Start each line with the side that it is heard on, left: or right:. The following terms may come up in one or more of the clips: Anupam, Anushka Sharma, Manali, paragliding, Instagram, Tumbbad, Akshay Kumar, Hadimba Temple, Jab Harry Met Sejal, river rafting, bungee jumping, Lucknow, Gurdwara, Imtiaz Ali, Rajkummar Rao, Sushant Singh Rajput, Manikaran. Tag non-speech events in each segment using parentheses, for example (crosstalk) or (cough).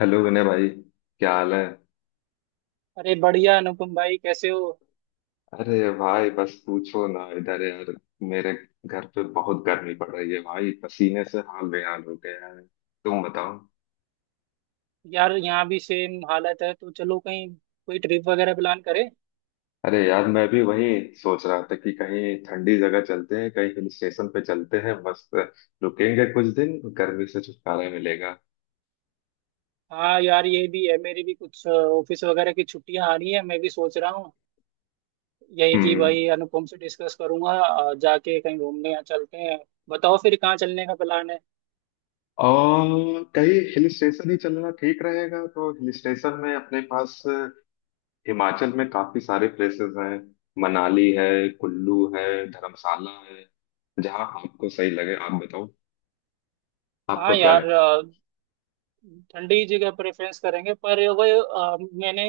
left: Hello Vinay भाई, क्या हाल है।
right: अरे बढ़िया अनुपम भाई, कैसे हो?
left: अरे भाई, बस पूछो ना इधर यार। मेरे घर पे बहुत गर्मी पड़ रही है भाई, पसीने से हाल बेहाल हो गया है। तुम बताओ।
right: यार, यहाँ भी सेम हालत है, तो चलो कहीं कोई ट्रिप वगैरह प्लान करें।
left: अरे यार, मैं भी वही सोच रहा था कि कहीं ठंडी जगह चलते हैं, कहीं हिल स्टेशन पे चलते हैं। बस रुकेंगे कुछ दिन, गर्मी से छुटकारा मिलेगा।
right: हाँ यार, ये भी है, मेरी भी कुछ ऑफिस वगैरह की छुट्टियां आ रही है, मैं भी सोच रहा हूँ यही कि
left: हम्म।
right: भाई अनुपम से डिस्कस करूंगा, जाके कहीं घूमने या चलते हैं। बताओ फिर कहाँ चलने का प्लान है?
left: और कहीं हिल स्टेशन ही चलना ठीक रहेगा, तो हिल स्टेशन में अपने पास हिमाचल में काफी सारे प्लेसेस हैं। मनाली है, कुल्लू है, धर्मशाला है। जहाँ आपको सही लगे आप बताओ।
right: हाँ
left: आपको क्या
right: यार,
left: लगे।
right: ठंडी जगह प्रेफरेंस करेंगे, पर वही मैंने,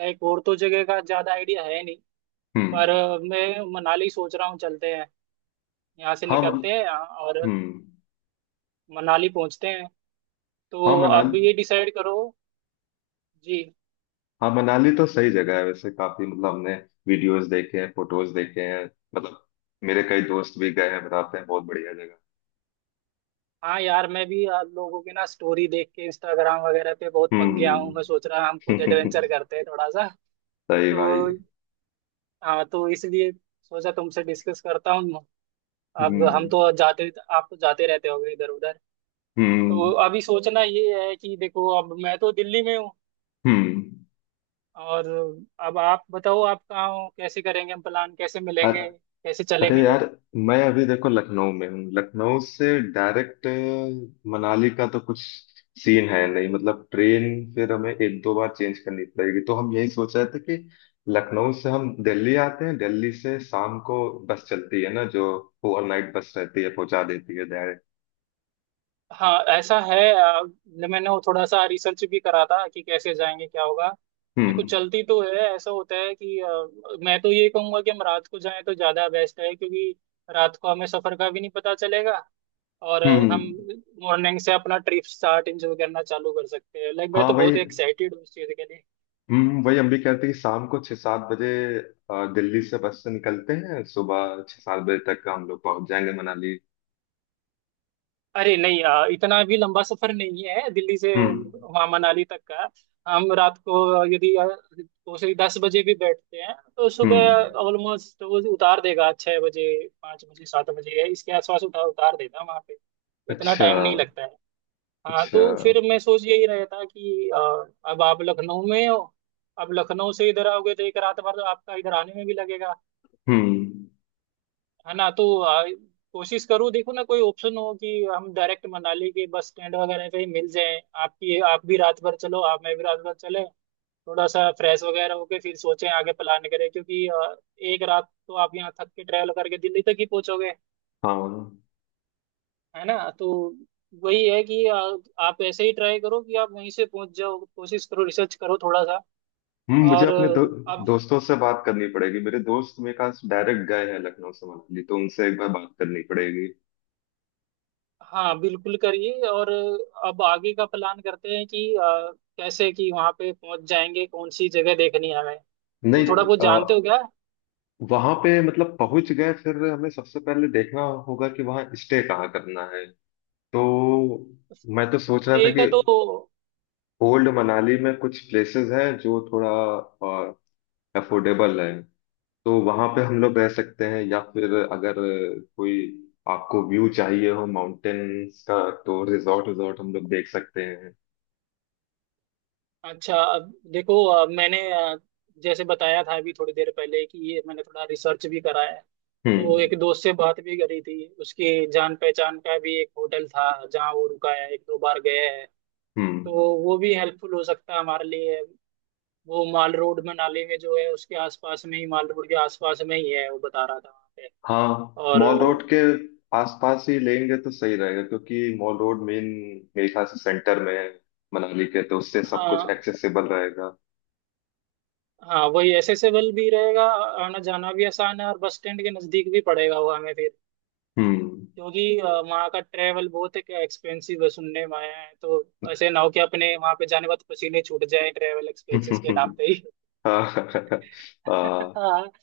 right: लाइक, और तो जगह का ज्यादा आइडिया है नहीं। पर
left: हम्म।
right: मैं मनाली सोच रहा हूँ, चलते हैं, यहाँ से
left: हाँ, मन
right: निकलते हैं, और
left: हम्म।
right: मनाली पहुंचते हैं,
left: हाँ,
right: तो अब ये
left: मनाली।
right: डिसाइड करो। जी।
left: हाँ, मनाली तो सही जगह है वैसे। काफी, मतलब हमने वीडियोस देखे हैं, फोटोज देखे हैं। मतलब मेरे कई दोस्त भी गए हैं, बताते हैं बहुत बढ़िया जगह।
right: हाँ यार, मैं भी आप लोगों की ना स्टोरी देख के इंस्टाग्राम वगैरह पे बहुत पक गया हूँ,
left: हम्म।
right: मैं सोच रहा हम खुद
left: (laughs)
right: एडवेंचर करते हैं थोड़ा सा।
left: सही भाई।
right: तो हाँ, तो इसलिए सोचा तुमसे डिस्कस करता हूँ। अब हम
left: हम्म।
right: तो जाते, आप तो जाते रहते होगे इधर उधर। तो
left: हम्म।
right: अभी सोचना ये है कि देखो, अब मैं तो दिल्ली में हूँ,
left: हम्म।
right: और अब आप बताओ, आप कहाँ हो, कैसे करेंगे हम प्लान, कैसे मिलेंगे, कैसे
left: अरे
right: चलेंगे?
left: यार, मैं अभी देखो लखनऊ में हूँ। लखनऊ से डायरेक्ट मनाली का तो कुछ सीन है नहीं, मतलब ट्रेन। फिर हमें एक दो बार चेंज करनी पड़ेगी, तो हम यही सोच रहे थे कि लखनऊ से हम दिल्ली आते हैं, दिल्ली से शाम को बस चलती है ना, जो ओवरनाइट बस रहती है, पहुंचा देती है डायरेक्ट।
right: हाँ ऐसा है, मैंने वो थोड़ा सा रिसर्च भी करा था कि कैसे जाएंगे, क्या होगा। देखो,
left: हम्म।
right: चलती तो है, ऐसा होता है कि मैं तो ये कहूंगा कि हम रात को जाएं तो ज्यादा बेस्ट है, क्योंकि रात को हमें सफर का भी नहीं पता चलेगा, और हम
left: हम्म।
right: मॉर्निंग से अपना ट्रिप स्टार्ट, एंजॉय करना चालू कर सकते हैं। लाइक, मैं
left: हाँ,
right: तो
left: वही।
right: बहुत एक्साइटेड हूँ इस चीज के लिए।
left: वही हम भी कहते हैं कि शाम को 6-7 बजे दिल्ली से बस से निकलते हैं, सुबह 6-7 बजे तक हम लोग पहुंच जाएंगे मनाली।
right: अरे नहीं, इतना भी लंबा सफर नहीं है दिल्ली से
left: हम्म।
right: वहाँ मनाली तक का। हम रात को यदि 2 से 10 बजे भी बैठते हैं, तो सुबह
left: हम्म।
right: ऑलमोस्ट वो उतार देगा, 6 बजे, 5 बजे, 7 बजे, इसके आसपास उतार उतार देगा वहाँ पे। इतना
left: अच्छा।
right: टाइम नहीं लगता है। हाँ,
left: अच्छा।
right: तो फिर मैं सोच यही रहा था कि अब आप लखनऊ में हो, अब लखनऊ से इधर आओगे तो एक रात भर तो आपका इधर आने में भी लगेगा,
left: हम्म।
right: है ना? तो कोशिश करो, देखो ना कोई ऑप्शन हो कि हम डायरेक्ट मनाली के बस स्टैंड वगैरह पे ही मिल जाएं, आपकी आप भी रात भर चलो, आप मैं भी रात भर चले, थोड़ा सा फ्रेश वगैरह होके फिर सोचें, आगे प्लान करें, क्योंकि एक रात तो आप यहाँ थक के ट्रैवल करके दिल्ली तक ही पहुंचोगे,
left: हाँ, हाँ।
right: है ना। तो वही है कि आप ऐसे ही ट्राई करो कि आप वहीं से पहुंच जाओ, कोशिश करो, रिसर्च करो थोड़ा सा।
left: मुझे
right: और
left: अपने
right: आप,
left: दोस्तों से बात करनी पड़ेगी। मेरे दोस्त मेरे पास डायरेक्ट गए हैं लखनऊ से मनाली, तो उनसे एक बार बात करनी पड़ेगी।
right: हाँ बिल्कुल करिए। और अब आगे का प्लान करते हैं कि कैसे कि वहां पे पहुंच जाएंगे, कौन सी जगह देखनी है हमें, तो
left: नहीं।
right: थोड़ा बहुत
left: आ,
right: जानते हो क्या?
left: वहां पे मतलब पहुंच गए फिर हमें सबसे पहले देखना होगा कि वहाँ स्टे कहाँ करना है। तो मैं तो सोच रहा था
right: स्टे
left: कि
right: का तो,
left: ओल्ड मनाली में कुछ प्लेसेस हैं जो थोड़ा अफोर्डेबल है। तो वहां पे हम लोग रह सकते हैं, या फिर अगर कोई आपको व्यू चाहिए हो माउंटेन्स का, तो रिजॉर्ट रिजॉर्ट हम लोग देख सकते हैं।
right: अच्छा, अब देखो, मैंने, जैसे बताया था अभी थोड़ी देर पहले कि ये मैंने थोड़ा रिसर्च भी करा है, तो
left: हम्म।
right: एक दोस्त से बात भी करी थी, उसके जान पहचान का भी एक होटल था जहाँ वो रुका है, एक दो बार गया है।
left: हम्म।
right: तो वो भी हेल्पफुल हो सकता है हमारे लिए। वो माल रोड में, नाले में जो है उसके आसपास में ही, माल रोड के आसपास में ही है, वो बता रहा था वहाँ पे।
left: हाँ,
right: और
left: मॉल रोड के आसपास ही लेंगे तो सही रहेगा, क्योंकि मॉल रोड मेन मेरे ख्याल से सेंटर में है मनाली के, तो उससे सब कुछ
right: हाँ,
left: एक्सेसिबल रहेगा।
right: हाँ वही एसेसेबल भी रहेगा, आना जाना भी आसान है, और बस स्टैंड के नज़दीक भी पड़ेगा वो हमें, फिर
left: हम्म।
right: क्योंकि वहाँ का ट्रेवल बहुत एक एक्सपेंसिव है, सुनने में आया है। तो ऐसे ना हो कि अपने वहाँ पे जाने के बाद पसीने छूट जाए ट्रेवल एक्सपेंसेस के नाम पे
left: (laughs)
right: ही।
left: हाँ, हाँ।
right: (laughs)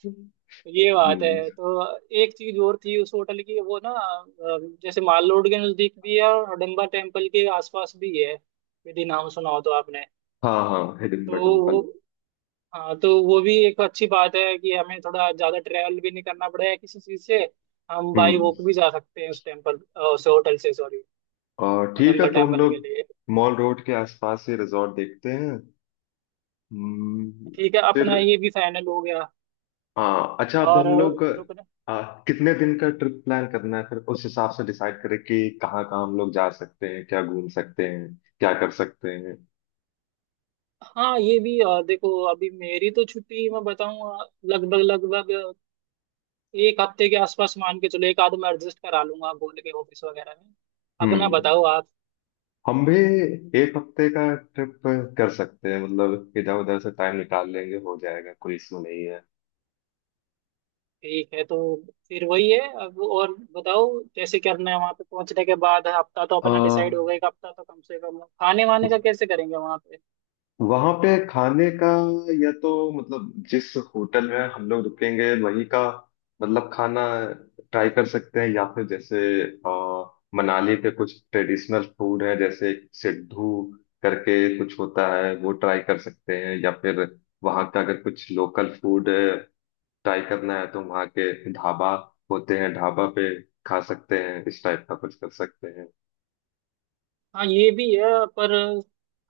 right: ये बात है। तो एक चीज और थी उस होटल की, वो ना जैसे माल रोड के नजदीक भी है और हडम्बा टेम्पल के आसपास भी है, यदि नाम सुना हो तो आपने।
left: हाँ, हाँ, हिडन
right: तो वो,
left: टेम्पल।
right: हाँ, तो वो भी एक अच्छी बात है कि हमें थोड़ा ज्यादा ट्रैवल भी नहीं करना पड़ेगा किसी चीज से, हम बाई वॉक भी जा सकते हैं उस टेम्पल, उस होटल से, सॉरी,
left: और ठीक है,
right: हडम्बा
left: तो हम
right: टेम्पल के
left: लोग
right: लिए।
left: मॉल रोड के आसपास ही रिजॉर्ट देखते हैं। हम्म।
right: ठीक है,
left: फिर
right: अपना ये भी फाइनल हो गया।
left: हाँ, अच्छा, अब
right: और
left: हम लोग
right: रुकना,
left: आ, कितने दिन का ट्रिप प्लान करना है, फिर उस हिसाब से डिसाइड करें कि कहाँ कहाँ हम लोग जा सकते हैं, क्या घूम सकते हैं, क्या कर सकते हैं।
right: हाँ, ये भी, देखो अभी मेरी तो छुट्टी, मैं बताऊँ, लगभग लगभग एक हफ्ते के आसपास मान के चलो, एक आध मैं एडजस्ट करा लूंगा बोल के ऑफिस वगैरह में। अपना
left: हम्म
right: बताओ आप।
left: हम भी एक हफ्ते का ट्रिप कर सकते हैं, मतलब इधर उधर से टाइम निकाल लेंगे, हो जाएगा, कोई इशू नहीं है।
right: ठीक है, तो फिर वही है, अब और बताओ, कैसे करना है वहां पे पहुंचने के बाद। हफ्ता तो
left: आ,
right: अपना डिसाइड हो गया, एक हफ्ता तो कम से कम। खाने वाने का कैसे करेंगे वहां पे?
left: वहां पे खाने का, या तो मतलब जिस होटल में हम लोग रुकेंगे वही का मतलब खाना ट्राई कर सकते हैं, या फिर जैसे मनाली पे कुछ ट्रेडिशनल फूड है जैसे सिड्डू करके कुछ होता है वो ट्राई कर सकते हैं, या फिर वहां का अगर कुछ लोकल फूड ट्राई करना है तो वहां के ढाबा होते हैं, ढाबा पे खा सकते हैं, इस टाइप का कुछ कर सकते हैं।
right: हाँ, ये भी है, पर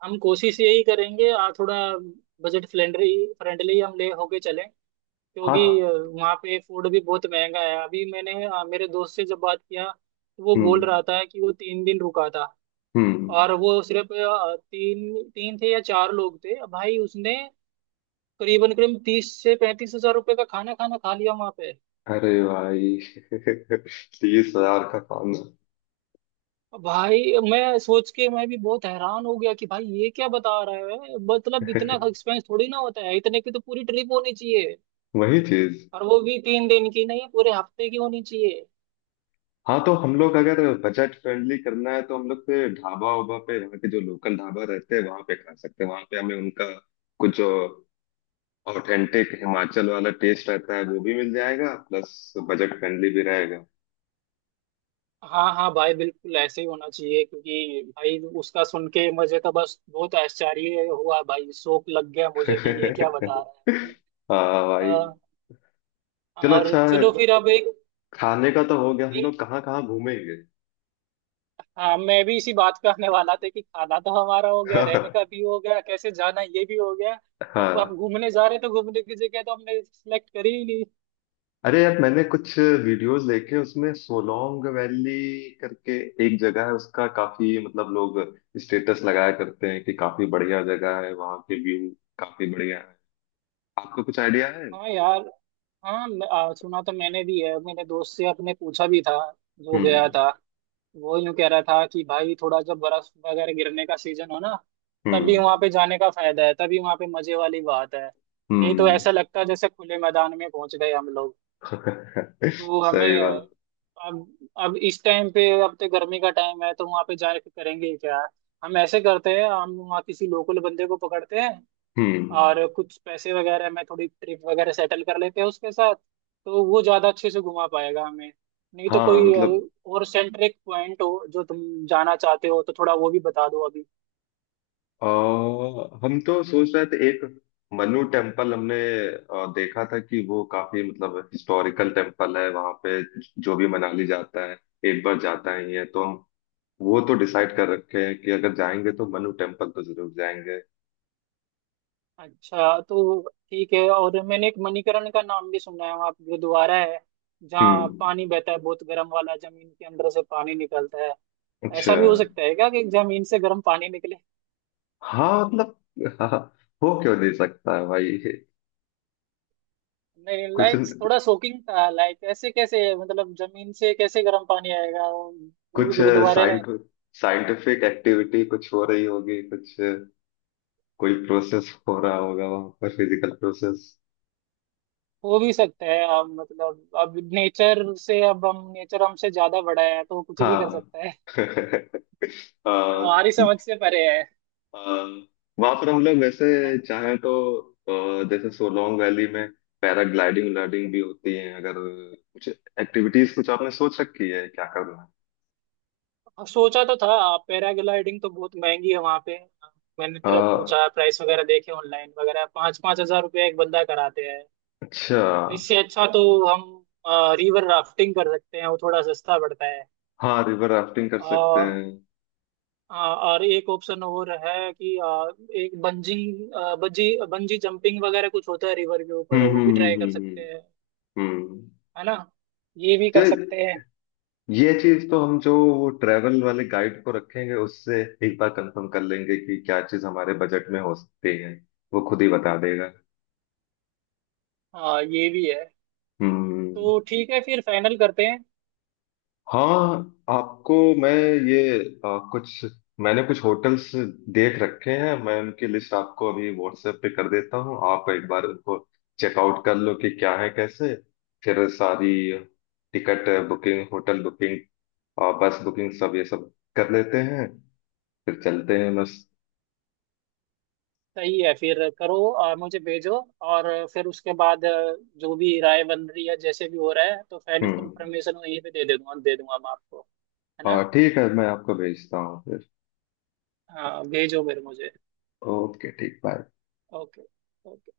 right: हम कोशिश यही करेंगे थोड़ा बजट फ्रेंडली फ्रेंडली हम ले होके चलें,
left: हाँ।
right: क्योंकि वहाँ पे फूड भी बहुत महंगा है। अभी मैंने मेरे दोस्त से जब बात किया, तो वो बोल
left: हम्म।
right: रहा था कि वो 3 दिन रुका था,
left: हम्म।
right: और वो सिर्फ, तीन तीन थे या चार लोग थे भाई, उसने करीबन करीब 30 से 35 हजार रुपए का खाना खाना खा लिया वहां पे।
left: अरे भाई! (laughs) 30,000 का खाना!
right: भाई, मैं सोच के मैं भी बहुत हैरान हो गया कि भाई ये क्या बता रहा है, मतलब इतना
left: (laughs)
right: एक्सपेंस थोड़ी ना होता है, इतने की तो पूरी ट्रिप होनी चाहिए,
left: वही चीज।
right: और वो भी 3 दिन की नहीं, पूरे हफ्ते की होनी चाहिए।
left: हाँ, तो हम लोग अगर बजट फ्रेंडली करना है तो हम लोग पे ढाबा उबा पे, यहाँ के जो लोकल ढाबा रहते हैं वहां पे खा सकते हैं, वहां पे हमें उनका कुछ जो ऑथेंटिक हिमाचल वाला टेस्ट रहता है वो भी मिल जाएगा, प्लस बजट फ्रेंडली भी रहेगा।
right: हाँ हाँ भाई, बिल्कुल ऐसे ही होना चाहिए, क्योंकि भाई उसका सुन के मुझे तो बस बहुत आश्चर्य हुआ भाई, शौक लग गया मुझे कि ये क्या बता
left: (laughs)
right: रहा है
left: हाँ भाई।
right: भाई।
left: चलो,
right: और
left: अच्छा है।
right: चलो फिर अब एक,
left: खाने का तो हो गया, हम
right: एक
left: लोग कहाँ कहाँ घूमेंगे।
right: हाँ, मैं भी इसी बात पे आने वाला था कि खाना तो हमारा हो गया, रहने का भी
left: (laughs)
right: हो गया, कैसे जाना, ये भी हो गया। अब
left: हाँ।
right: घूमने जा रहे, तो घूमने की जगह तो हमने सिलेक्ट करी ही नहीं।
left: अरे यार, मैंने कुछ वीडियोस देखे, उसमें सोलोंग वैली करके एक जगह है, उसका काफी मतलब लोग स्टेटस लगाया करते हैं कि काफी बढ़िया जगह है, वहाँ के व्यू काफी बढ़िया है। आपको कुछ आइडिया है।
right: हाँ यार, हाँ, सुना तो मैंने भी है, मैंने दोस्त से अपने पूछा भी था जो गया
left: हम्म।
right: था, वो यूं कह रहा था कि भाई, थोड़ा जब बर्फ वगैरह गिरने का सीजन हो ना, तभी वहां
left: हम्म।
right: पे जाने का फायदा है, तभी वहां पे मजे वाली बात है। नहीं तो ऐसा
left: हम्म।
right: लगता है जैसे खुले मैदान में पहुंच गए हम लोग।
left: (laughs)
right: तो
left: सही
right: हमें,
left: बात।
right: अब इस टाइम पे अब तो गर्मी का टाइम है, तो वहां पे जाके करेंगे क्या? हम ऐसे करते हैं, हम वहाँ किसी लोकल बंदे को पकड़ते हैं
left: हम्म।
right: और कुछ पैसे वगैरह में थोड़ी ट्रिप वगैरह सेटल कर लेते हैं उसके साथ, तो वो ज्यादा अच्छे से घुमा पाएगा हमें। नहीं तो
left: हाँ
right: कोई
left: मतलब
right: और सेंट्रिक पॉइंट हो जो तुम जाना चाहते हो, तो थोड़ा वो भी बता दो अभी।
left: आ, हम तो सोच रहे थे एक मनु टेम्पल, हमने देखा था कि वो काफी मतलब हिस्टोरिकल टेम्पल है वहां पे, जो भी मनाली जाता है एक बार जाता ही है, तो हम वो तो डिसाइड कर रखे हैं कि अगर जाएंगे तो मनु टेम्पल तो जरूर जाएंगे।
right: अच्छा, तो ठीक है। और मैंने एक मणिकरण का नाम भी सुना है, वहाँ पे गुरुद्वारा है जहाँ
left: हम्म।
right: पानी बहता है, बहुत गर्म वाला, जमीन के अंदर से पानी निकलता है।
left: अच्छा।
right: ऐसा भी हो सकता है क्या कि जमीन से गर्म पानी निकले?
left: हाँ मतलब हाँ, हो क्यों नहीं सकता है भाई।
right: नहीं,
left: कुछ
right: लाइक थोड़ा शॉकिंग था, लाइक ऐसे कैसे, मतलब जमीन से कैसे गर्म पानी आएगा, वो भी
left: कुछ
right: गुरुद्वारे में?
left: साइंट साइंटिफिक एक्टिविटी कुछ हो रही होगी, कुछ कोई प्रोसेस हो रहा
right: हाँ,
left: होगा वहां पर, फिजिकल प्रोसेस।
right: हो भी सकता है, अब मतलब, अब नेचर से, अब हम, नेचर हमसे ज्यादा बड़ा है, तो वो कुछ भी कर
left: हाँ।
right: सकता है।
left: (laughs)
right: हाँ, हमारी समझ से परे
left: हाँ, वहां पर हम लोग वैसे
right: है।
left: चाहें तो जैसे सोलोंग वैली में पैराग्लाइडिंग व्लाइडिंग भी होती है। अगर कुछ एक्टिविटीज कुछ आपने सोच रखी है क्या करना है।
right: अब सोचा तो था, पैराग्लाइडिंग तो बहुत महंगी है वहां पे, मैंने
left: अ,
right: पूछा, प्राइस वगैरह देखे ऑनलाइन वगैरह, 5-5 हजार रुपये एक बंदा कराते हैं।
left: अच्छा।
right: इससे अच्छा तो हम रिवर राफ्टिंग कर सकते हैं, वो थोड़ा सस्ता पड़ता है।
left: हाँ, रिवर राफ्टिंग कर सकते
right: और
left: हैं।
right: हाँ, और एक ऑप्शन और है कि एक बंजी बंजी जंपिंग वगैरह कुछ होता है रिवर के ऊपर,
left: हम्म।
right: वो भी
left: हम्म।
right: ट्राई कर
left: हम्म।
right: सकते हैं।
left: हम्म। हम्म।
right: है ना, ये भी
left: तो
right: कर सकते हैं।
left: ये चीज तो हम जो वो ट्रेवल वाले गाइड को रखेंगे, उससे एक बार कंफर्म कर लेंगे कि क्या चीज हमारे बजट में हो सकती है, वो खुद ही बता देगा।
right: हाँ, ये भी है,
left: हम्म।
right: तो ठीक है, फिर फाइनल करते हैं।
left: हाँ, आपको मैं ये कुछ मैंने कुछ होटल्स देख रखे हैं, मैं उनकी लिस्ट आपको अभी व्हाट्सएप पे कर देता हूँ, आप एक बार उनको चेकआउट कर लो कि क्या है कैसे। फिर सारी टिकट बुकिंग, होटल बुकिंग और बस बुकिंग, सब ये सब कर लेते हैं फिर चलते हैं बस।
right: सही है, फिर करो और मुझे भेजो। और फिर उसके बाद, जो भी राय बन रही है, जैसे भी हो रहा है, तो फाइनल
left: हम्म।
right: कंफर्मेशन वहीं पे दे दे दूंगा मैं आपको, है
left: हाँ,
right: ना।
left: ठीक है, मैं आपको भेजता हूँ फिर।
right: हाँ, भेजो फिर मुझे।
left: ओके, ठीक। बाय।
right: ओके। ओके।